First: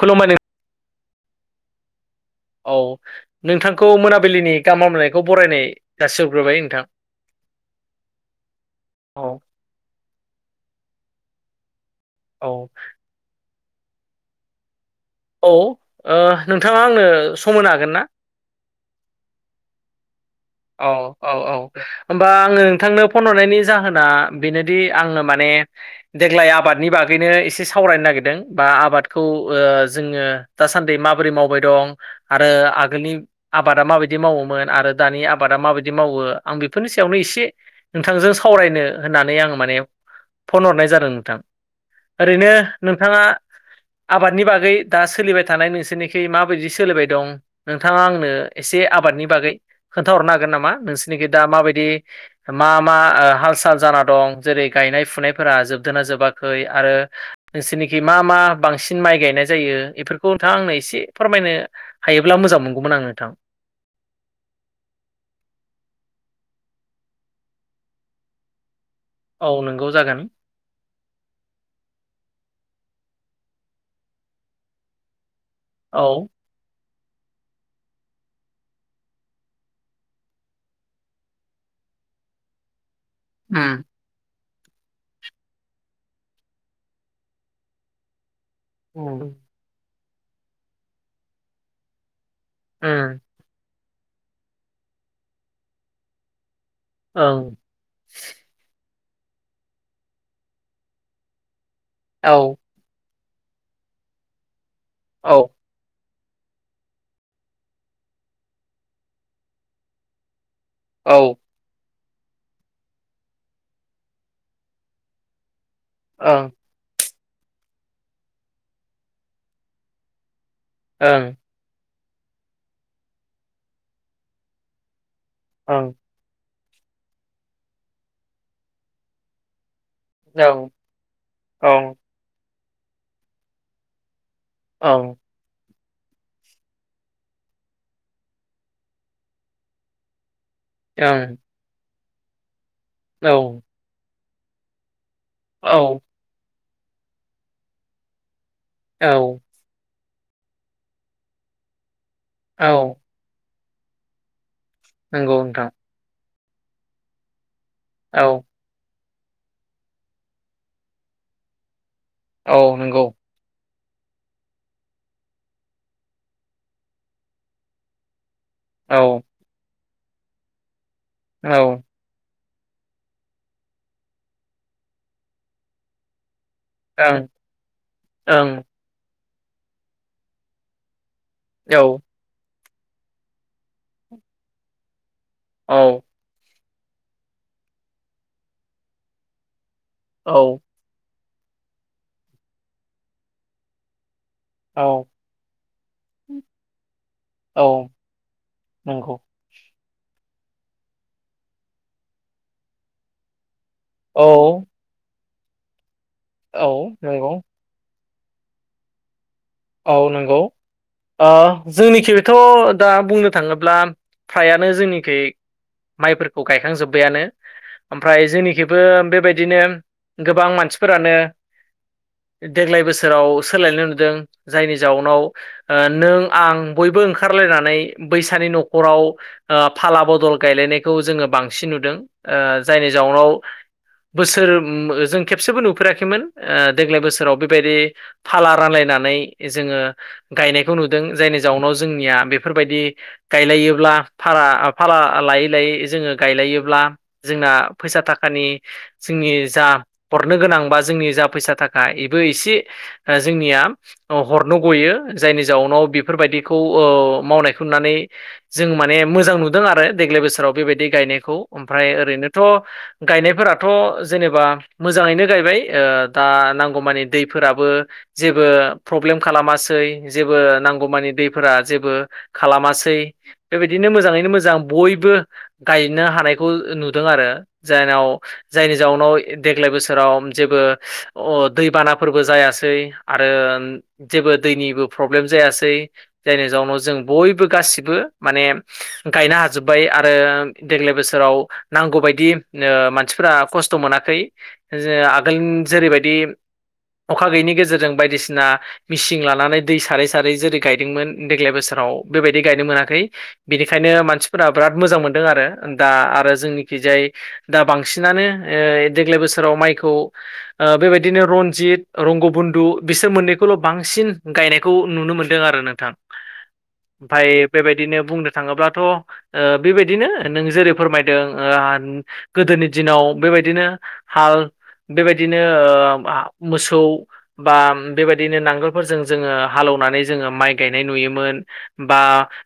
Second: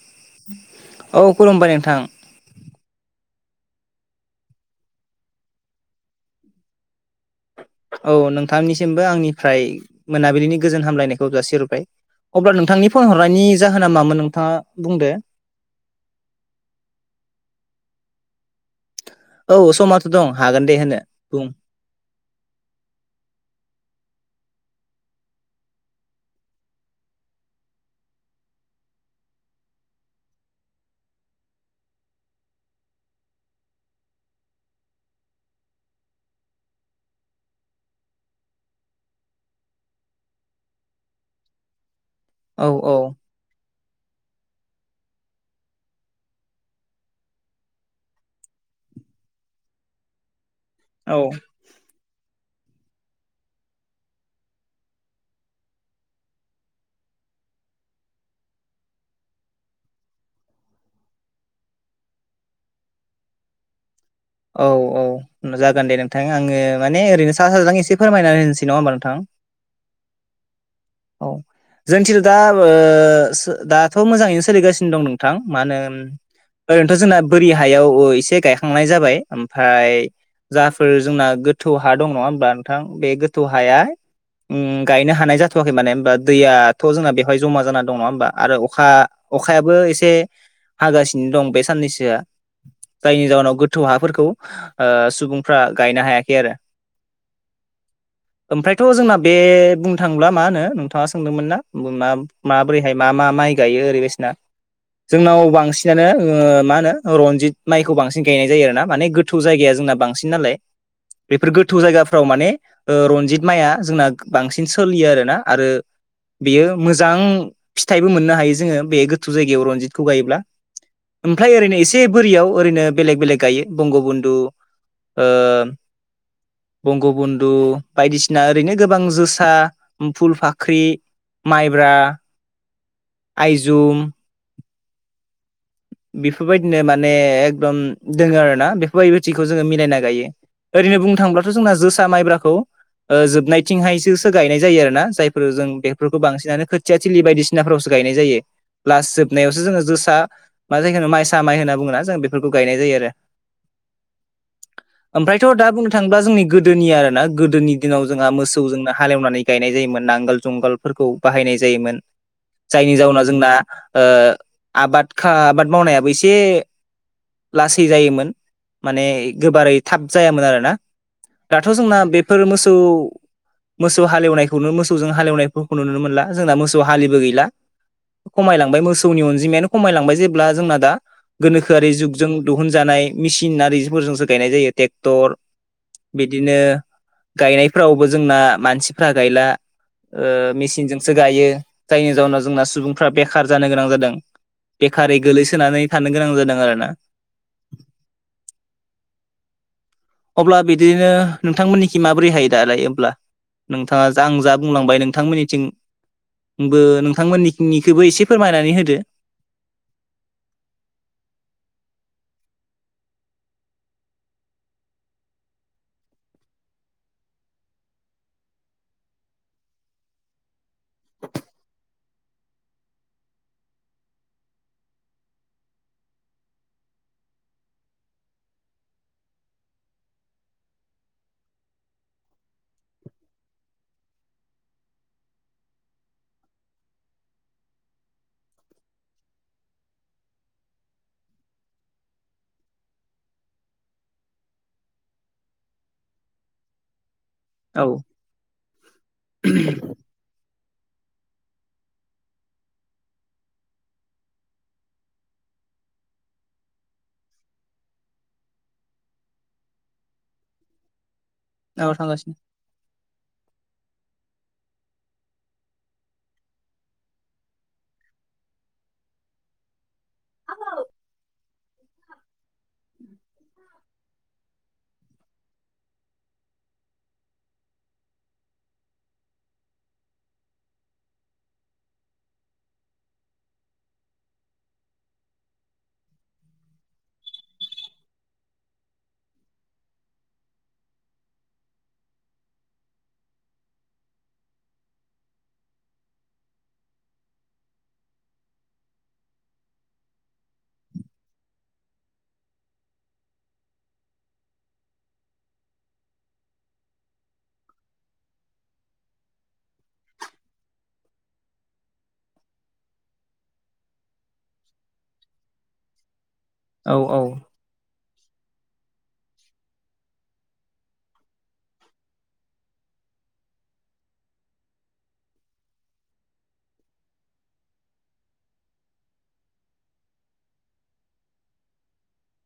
खुलुमबाय औ खुलुमबाय नोंथां। औ नोंथांखौ मोनाबिलिनि गाहाम हामलानायखौ बरायनाय जासि हरग्रोबाय नोंथां। औ नोंथांनिसिमबो औ आंनिफ्राय मोनाबिलिनि गोजोन हामलायनायखौ जासिहरबाय। औ अब्ला नोंथांनि फन हरनायनि जाहोना मामोन नोंथाङा बुंदो। औ ओ नोंथाङा आंनो सम होनो हागोन ना? औ समाथ' दं हागोन दे औ होनो औ बुं। औ होमबा आङो नोंथांनो फन हरनायनि जाहोना बेनोदि आङो माने देग्लाय आबादनि बागैनो एसे सावरायनो नागिरदों बा आबादखौ ओ जोङो दासान्दि माबोरै मावबाय दं आरो आगोलनि आबादा माबायदि मावोमोन आरो दानि आबादा माबायदि मावो आं बेफोरनि सायावनो एसे नोंथांजों सावरायनो होननानै आं माने फन हरनाय जादों नोंथां ओरैनो औ औ नोंथाङा आबादनि बागै दा सोलिबाय थानाय नोंसोरनिखि माबायदि सोलिबाय दं नोंथाङा आंनो एसे आबादनि बागै खोन्थाहरनो हागोन नामा औ नोंसोरनिखि दा माबायदि मा मा ओ हाल साल जाना दं जेरै गायनाय फुनायफोरा जोबदोना जोबाखै आरो नोंसोरनिखि मा मा बांसिन माइ गायनाय जायो बेफोरखौ नोंथाङा आंनो एसे फोरमायनो हायोब्ला मोजां मोनगौमोन आं नोंथां। औ औ जागोन दे नोंथां आङो माने ओरैनो सा साजों एसे फोरमायना होनोसै नङा होमबा नोंथां। औ नोंगौ जागोन। औ जोंथिं दा ओ दाथ' मोजाङैनो सोलिगासिनो दं नों थां मा होनो औ ओरैनोथ' जोंना बोरि हायाव एसे गायखांनाय जाबाय ओमफ्राय जाफोर जोंना गोथौ हा दं नङा होनबा नोंथां बे थौ हाया उम [unintelligible] गायनो हानाय थ'वाखै माने होनबा दैयाथ' जोंना बेहाय जमा जाना दङ नङा होमबा आरो अखा अखा खायाबो एसे हागासिनो दं बे साननैसोआ उम जायनि जाउनाव थ' हाफोरखौ ओ सुबुंफ्रा गायनो हायाखै आरो। ओं। ओमफ्रायथ' जोंना बे बुंनो थाङोब्ला मा होनो नोंथाङा सोंदोंमोन ना मा औ मा बोरैहाय मा मा माइ गायो ओरै बायदिसिना औ जोंनाव बांसिन बियानो ओ मा होनो रनजित माइखौ बांसिन गायनाय जायो आरो ना माने गोथौ जायगाया जोंना बांसिन नालाय। औ। फोर गोथौ जायगाफ्राव माने ओ रनजित माइआ जोंना बांसिन सोलियो आरोना आरो बेयो मोजां फिथाइबो मोननो हायो जोङो बे गोथौ जायगायाव रनजितखौ गायोब्ला। ओं ओमफ्राय ओरैनो एसे बोरियाव ओरैनो बेलेग बेलेग गायो बंग बन्दु ओ ओं बंगबन्धु बायदिसिना ओरैनो गोबां जोसा। फुल फाख्रि, औ माइब्रा, आइजुम, औ। बेफोरबायदिनो माने एकदम दोङो आरो ना बेफोरबायदिखौ जोङो मिलायना गायो। ओरैनो बुंनो थांब्लाथ' जोंना जोसा माइब्राखौ औ जोबनायथिंहायसो गायनाय जायो आरोना। जाय फोर जों औ बेफोरखौ बांसिनानो खोथिया थिलि बायदिसिनाफोरावसो गायनाय जायो। लास औ जोबनायावसो जोङो जोसा बा जायखौ माइसा माइ होनना बुङोना जों बे गायनाय औ जायो आरो। नंगौ ओमफ्रायथ' दा नोंथां बुं नों थांबा जोंनि गोदोनि आरो ना गोदोनि दिनाव औ जोंहा मोसौ जोंनो हालेवनानै गायनाय जायोमोन नांगोल जुंगालफोरखौ बाहायनाय जायोमोन। औ जायनि नंगौ जाउनाव जोंना आबाद आबाद मावनायाबो एसे लासै जायोमोन। औ माने गोबारै थाब जायामोन आरोना। औ दाथ' जोंना बेफोर मोसौ मोसौ हालेवनायखौनो मोसौजों हालेवनायफोरखौ नुनो मोनला जोंना मोसौ हालिबो ओं गैला ओं खमायलांबाय मोसौनि अनजिमायानो खमायलांबाय जेब्ला जोंना दा औ गोनोखोआरि जुगजों दिहुनजानाय मेसिन आरारिफोरजोंसो गायनाय जायो, ट्रेक्टर औ। बिदिनो गायनायफ्रावबो जोंना मानसिफ्रा गायला मेसिनजों सो गायो। जायनि जाउनाव जोंना सुबुंफ्रा बेखार जानो गोनां जादों। औ बेखारै गोलैसोनानै थानो गोनां जादों आरोना। औ नंगौ। अब्ला बिदिनो नोंथांमोननिखि माबोरै हायो दालाय होमब्ला। नोंथाङा औ आं जा बुंलांबाय औ नोंथांमोननिथिंबो नंगौ नोंथांमोननि निखौबो एसे फोरमायनानै होदो। औ नंगौ। जोंनिखिथ' दा बुंनो थाङोब्ला फ्रायानो जोंनिखै माइफोरखौ गायखांजोब्बायानो। ओमफ्राय जोंनिखिबो बे बायदिनो गोबां मानसिफोरानो देग्लाय बोसोराव सोलायनाय नुदों। जायनि जाउनाव नों आं बयबो ओंखारलायनानै बैसानि न'खराव फाला बदल गायलायनायखौ जोङो बांसिन नुदों। जायनि जाउनाव बोसोर जों खेबसेबो नुफेराखैमोन देग्लाय बोसोराव बे बायदि फाला रानलायनानै जोङो गायनायखौ नुदों। जायनि जाउनाव जोंनिया बेफोरबायदि गायलायोब्ला भारा भारा लायै लायै जोङो गायलायोब्ला जोंना औ फैसा थाखानि जोंनि जा हरनो गोनां बा जोंनि जा फैसा थाखा बेबो एसे जोंनिया हरनो गयो। जायनि जाउनाव बेफोरबायदिखौ मावनायखौ नुनानै जों माने मोजां नुदों आरो देग्लाय बोसोराव बे बायदि गायनायखौ ओमफ्राय औ थांगासिनो ओरैनोथ' गायनायफोराथ' जेनेबा मोजाङैनो गायबाय दा नांगौमानि दैफोराबो जेबो प्रब्लेम खालामासै जेबो नांगौमानि दैफोरा जेबो खालामासै बे बायदिनो मोजाङैनो मोजां बयबो गायनो हानायखौ नुदों आरो जायनाव जायनि जाउनाव देग्लाय बोसोराव जेबो दैबानाफोरबो जायासै आरो जेबो दैनिबो प्रब्लेम जायासै जायनि जाउनाव जों बयबो गासिबो माने गायनो हाजोब्बाय आरो देग्लाय बोसोराव। नांगौबायदि ओ मानसिफोरा खस्थ' मोनाखै जा आगोल जेरैबायदि अखा गैयैनि गेजेरजों बायदिसिना मेचिन लानानै दै सारै सारै जेरै गायदोंमोन देग्लाय बोसोराव बेबायदि गायनो मोनाखै बिनिखायनो मानसिफोरा बिराद मोजां मोनदों आरो दा आरो जोंनिखि जाय दा बांसिनानो ओ देग्लाय बोसोराव माइखौ बे बायदिनो रनजित, रंगबन्धु बिसोर मोननैखौ स्कुलाव बांसिन गायनायखौ नुनो मोनदों आरो नोंथां। औ औ ओमफाय बे बायदिनो बुंनो थाङोब्लाथ' बे बायदिनो नों जेरै फोरमायदों गोदोनि दिनाव बे बायदिनो हाल बे बायदिनो मोसौ बा बेबायदिनो नांगोलफोरजों जोङो हालौनानै जोङो माइ गायनाय नुयोमोन बा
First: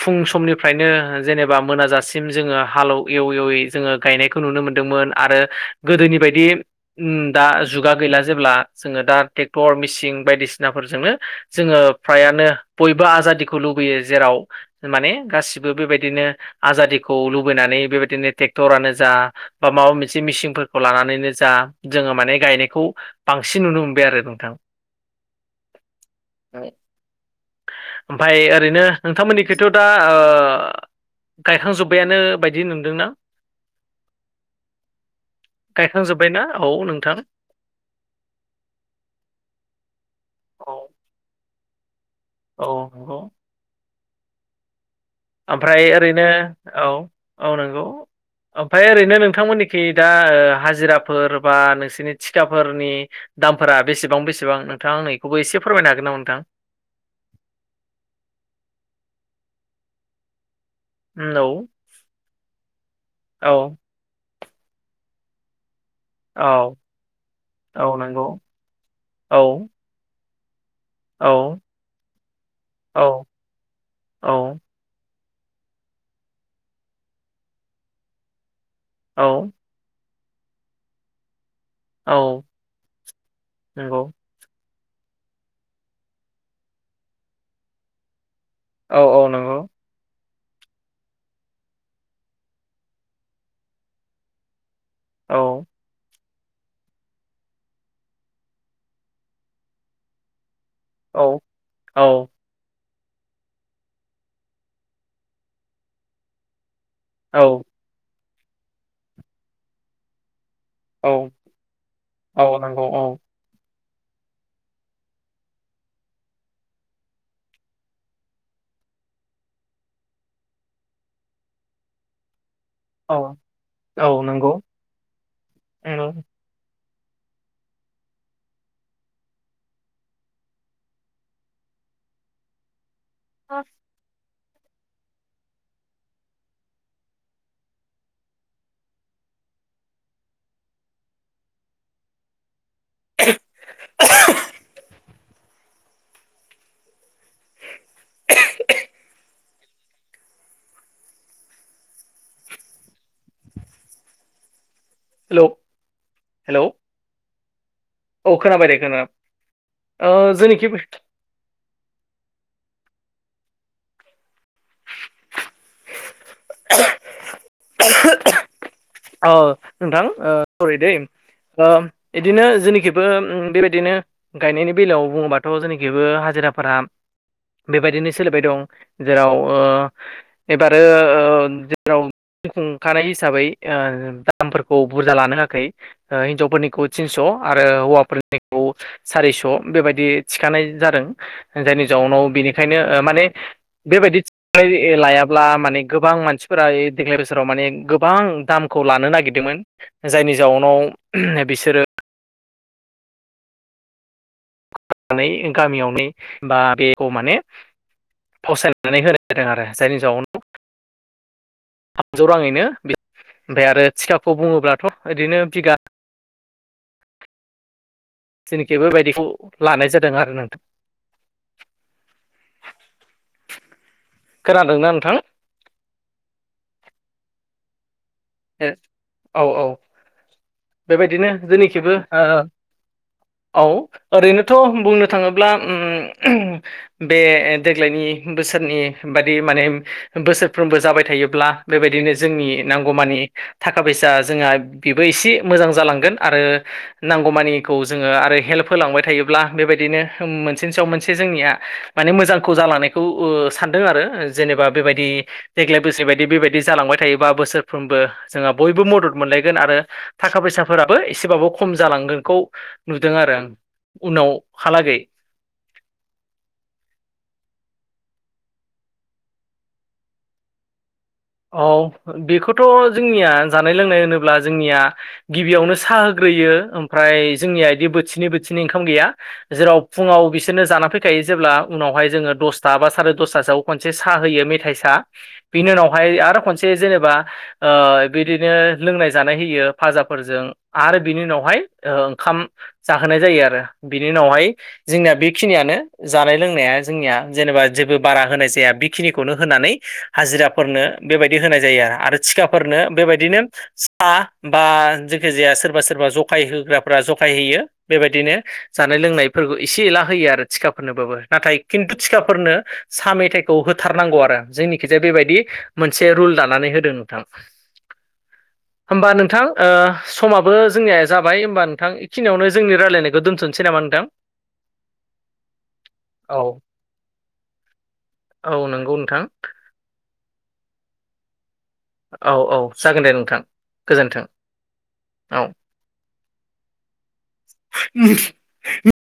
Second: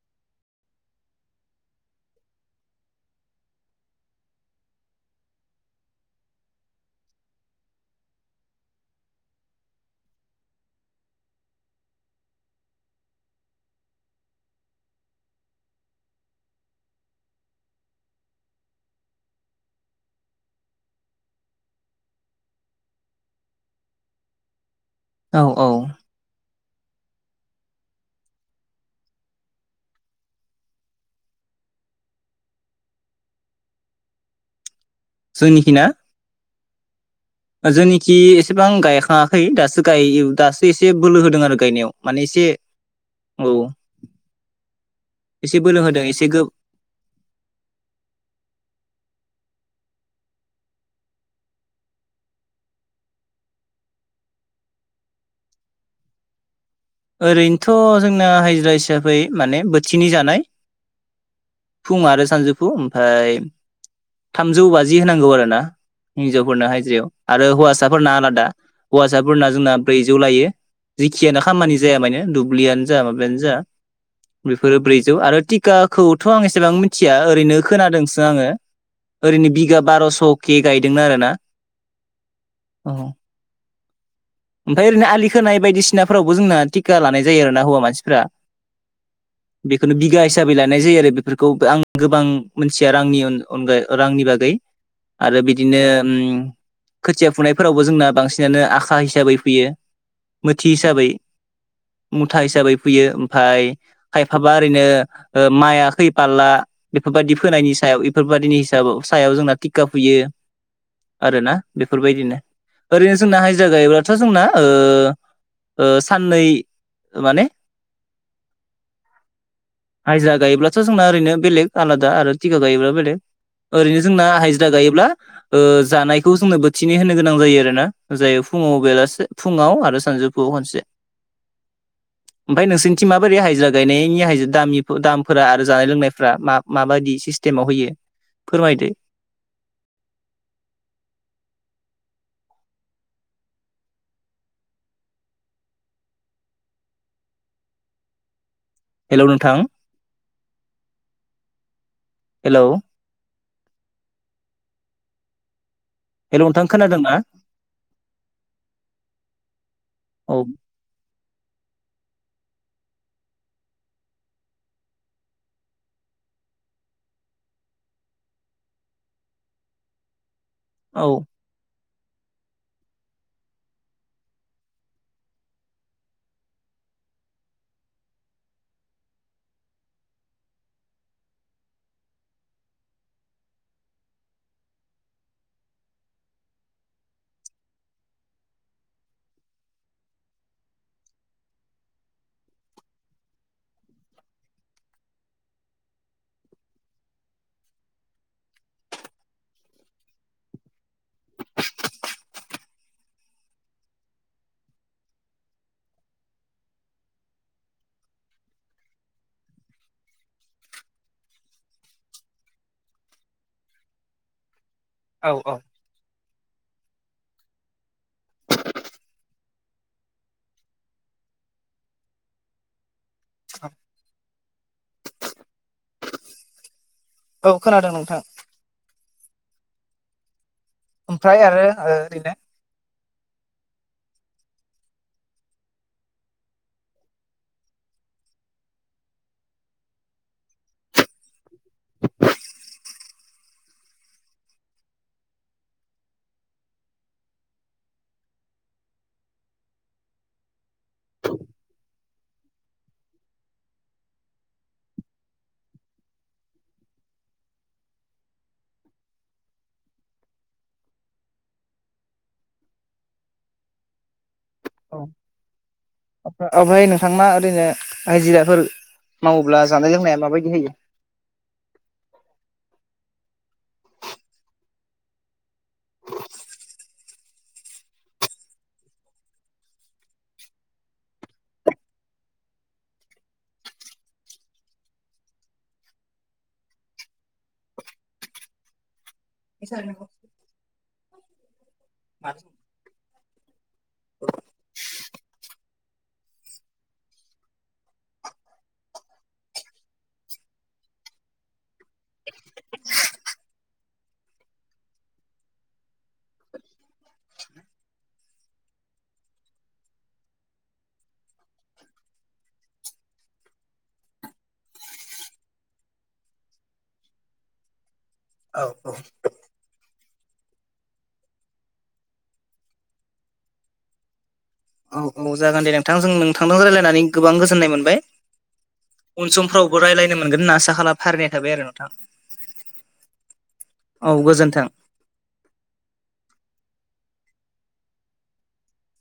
फुं समनिफ्रायनो जेनेबा मोनाजासिम जोङो हाले एव एवै जोङो गायनाय खौ नुनो मोनदोंमोन आरो गोदोनि बायदि उम दा जुगा गैला जेब्ला जोङो दा ट्रेक्टर मेसिन बायदिसिनाफोरजोंनो जोङो फ्रायानो बयबो आजादिखौ लुबैयो जेराव माने गासिबो बेबायदिनो आजादिखौ लुबैनानै बेबायदिनो ट्रेक्टरानो जा बा माबा मोनसे मिसिनफोरखौ लानानैनो जा जोङो माने गायनायखौ बांसिन नुनो मोनबाय आरो नोंथां। औ औ ओमफ्राय ओरैनो नोंथां मोननिखैथ' दा ओ गायखांजोब्बायानो बायदि नुदोंना जोंनिखि ना गायखांजोब्बायनाा औ नोंथां। जोंनिखि एसेबां गायखाङाखै दासो गाय दासो एसे बोलो होदों आरो गायनायाव माने एसे औ नंगौ औ। एसे बोलो ओमफ्राय होदों ओरैनो एसे गो औ औ नंगौ। ओमफ्राय ओरैनो नोंथांमोननिखि दा हाजिराफोर बा नोंसोरनि थिखााफोरनि दामफोरा बेसेबां बेसेबां नोंथां आं नैखौबो एसे फोरमायनो हागोन नामा नोंथां। ओरैनोथ' जोंना हाजिरा हिसाबै माने बोथिनै जानाय उम औ फुं आरो सानजौफु ओमफाय थामजौ बाजि होनांगौ आरो ना। औ हिन्जावफोरनो हायजिरायाव आरो औ हौवासाफोरना नंगौ आलादा औ हौवासाफोरना जोंना ब्रैजौ लायो। जिखियानो औ खामानि जाया मान दुब्लियानो जा औ माबायानो जा औ बेफोर बे ब्रैजौ आरो टिकाखौथ' आं एसेबां मिथिया ओरैनो खोनादोंसो आङो ओरैनो औ बिगा बार'स' केे गायदों आरोना। औ नंगौ। ओमफ्राय ओरैनो आलि खोनाय बायदिसिनाफोरावबो जोंना टिका लानाय जायो आर ना हौवा मानसिफ्रा। औ औ नोंगौ। बेखौनो बिगा हिसाबै लानाय जायो आरो बेफोरखौ आं गोबां मोनथिया रांनि अनगायै रांनि बागै‌ औ आरो बिदिनो ओम खोथिया फुनायफोरावबो जोंना बांसिनानो आखा हिसाबै फैयो मोथि हिसाबै औ मुथा हिसाबै फैयो ओमफाय खायफाबा ओरैनो ओ माइाखै फालला बेफोरबायदि औ फोनायनि सायाव बेफोरबायादिनि हिसाब सायाव जोंना टिका फैयो औ आरोना बेफोरबायदिनो औ नंगौ औ ओरैनो जोंना हायजा गायब्ला थ जोंना ओ ओ सानै ओ माने हाजिरा गायोब्लाथ' जोंना ओरैनो बेलेग आलादा आरो टिखा गायोब्लाबो औ बेलेख ओैरैनो औ जोंना नंगौ हिजिरा गायोब्ला ओ हेलौ जानायखौ जोंनो बो थिनै होनो गोनां जायो आरो ना जायो फुङाव बेलासे फुङाव आरो सानजौफुआव खनसे ओमफ्राय नोंसनिथिं माबोरै हाजिरा गायनायनि हाजिदाम दामफोरा आरो जानाय लोंनायफ्रा मा माबायदि सिस्टेमाव होयो फोरमायदो हेलौ नोंथां [inaudible] हेलौ हेलौ हेलौ नोंथां खोनादों ना? औ खोनाबाय दे खोना ओ औ जोंनिखि ब [unintelligible] ओ नोंथां ओ सरि दैे औ ओम एदिनो जेनिखिबो ओम बेबायदिनो गायनायनि बेलायाव बुंङोबाथ' जेनखिबो हाजिराफोरा बेबायदिनो सोलिबाय दं जेराव ओ एबारो ओ जेराव खुंखानाय हिसाबै ओ दामफोरखौ बुरजा लानो होयाखै ओ हिनजावफोरनिखौ थिनस' आरो हौवाफोरनिखौ सारिस' बेबायदि थिखानाय जादों जायनि जाउनाव बेनिखायनो ओ माने बेबायदि [unintelligible] लायाब्ला माने गोबां मानसिफोरा ए देग्लाय बोसोराव माने गोबां दामखौ लानो नागिरदोंमोन जायनि जाउनाव [unintelligible] बिसोरो [unintelligible] गामियावने बा बेख' माने फावसायनानै होनाय जादों आरो जायनि जाउनायावनो थामजौ राङैनो [unintelligible] ओमफाय आरो थिखाखौ बुङोब्लाथ' औ ओरैनो औ बिगा जेनाखि बोबायदिखु लानाय जादों आरो ना नोंथां [inaudible] खोनादोंना नोंथां? औ खोनादों नोंथां ए औ औ बेबायदिनो ओमफ्राय आरो जोंनिखिबो ओ ओ औ ओरैनोथ' बुंनो थाङोब्ला ओम [unintelligible] बे देग्लायनि बोसोरनि बादि माने बोसोरफ्रोमबो जाबाय थायोब्ला बेबायदिनो जोंनि नांगौमानि थाखा फैसा जोंहा बेबो इसि मोजां जालांगोन आरो नांगौमानिखौ जोङो आरो हेल्प होलांबाय थायोब्ला बेबायदिनो मोनसेनि सायाव मोनसे जोंनिया माने मोजांखौ जालानायखौ ओ सानदों आरो जेनेबा बेबायदि देग्लाय बोसि बायदि बेबायदि जालांबाय थायोबा बोसोरफ्रोमबो जोंहा बयबो मदद मोनलायगोन आरो थाखा फैसाफोराबो एसेबाबो खम जालांगोनखौ नुदों आरो आं उनावहालागै [inaudible] ओमफाय नोंथां मा ओरैनो आायजिराफोर मावोब्ला जानाय लोंनाया माबायदि होयो औ बेखौथ' जोंनिया जानाय लोंनाय होनोब्ला जोंनिया गिबियावनो साहा होग्रोयो ओमफ्राय जोंनिया बिदि बोथिनै बोथिनै ओंखाम गैया जेराव फुङाव बिसोरनो जाना फैखायो जेब्ला उनावहाय जोङो दसथा बा साराय दसथासोआव खनसे साह होयो मेथाइ साह बिनि उनाव ओमफाय आरो खनसे जेनेबा ओ बिदिनो लोंनाय जानाय होयो फाजाफोरजों आरो बिनि उनावहाय औ ओंखाम जाहोनाय जायो आरो बिनि उनावहाय जोंनिया बेखिनियानो जानाय लोंनाया जोंनिया जेनेबा जेबो बारा होनाय जाया बेखिनिखौनो होनानै हाजिरा फोरनो बेबायदि होनाय जायो आरो आरो थिखाफोरनो बेबायदिनो स हा बा जेखि जाया सोरबा सोरबा जगाय होग्राफ्रा जगाय होयो बेबायदिनो जानाय लोंनायफोरखौ इसे एला होयो आरो थिखाफोरनोबाबो नाथाय खिन्थु थिखाफोरनो सा मेथाइखौ होथारनांगौ आरो जोंनि खिजाय बेबायदि मोनसे रुल दानानै होदों नोंथां [inaudible] औ होमबा नोंथां ओ समाबो जोंनिया जाबाय होमबा नोंथां इखिनियावनो जोंनि रायलायनायखौ दोनथ'नसै नामा नोंथां औ औ जागोन दे नोंथांजों औ नोंथांजों रायलायनानै गोबां गोजोननाय मोनबाय औ नंगौ नोंथां उन समफ्राव अ रायलायनो मोनगोन ना आसा खालाम फारिनाय थाबाय आरो न औ औ जागोन दे नोंथां गोजोन्थों। औ [unintelligible]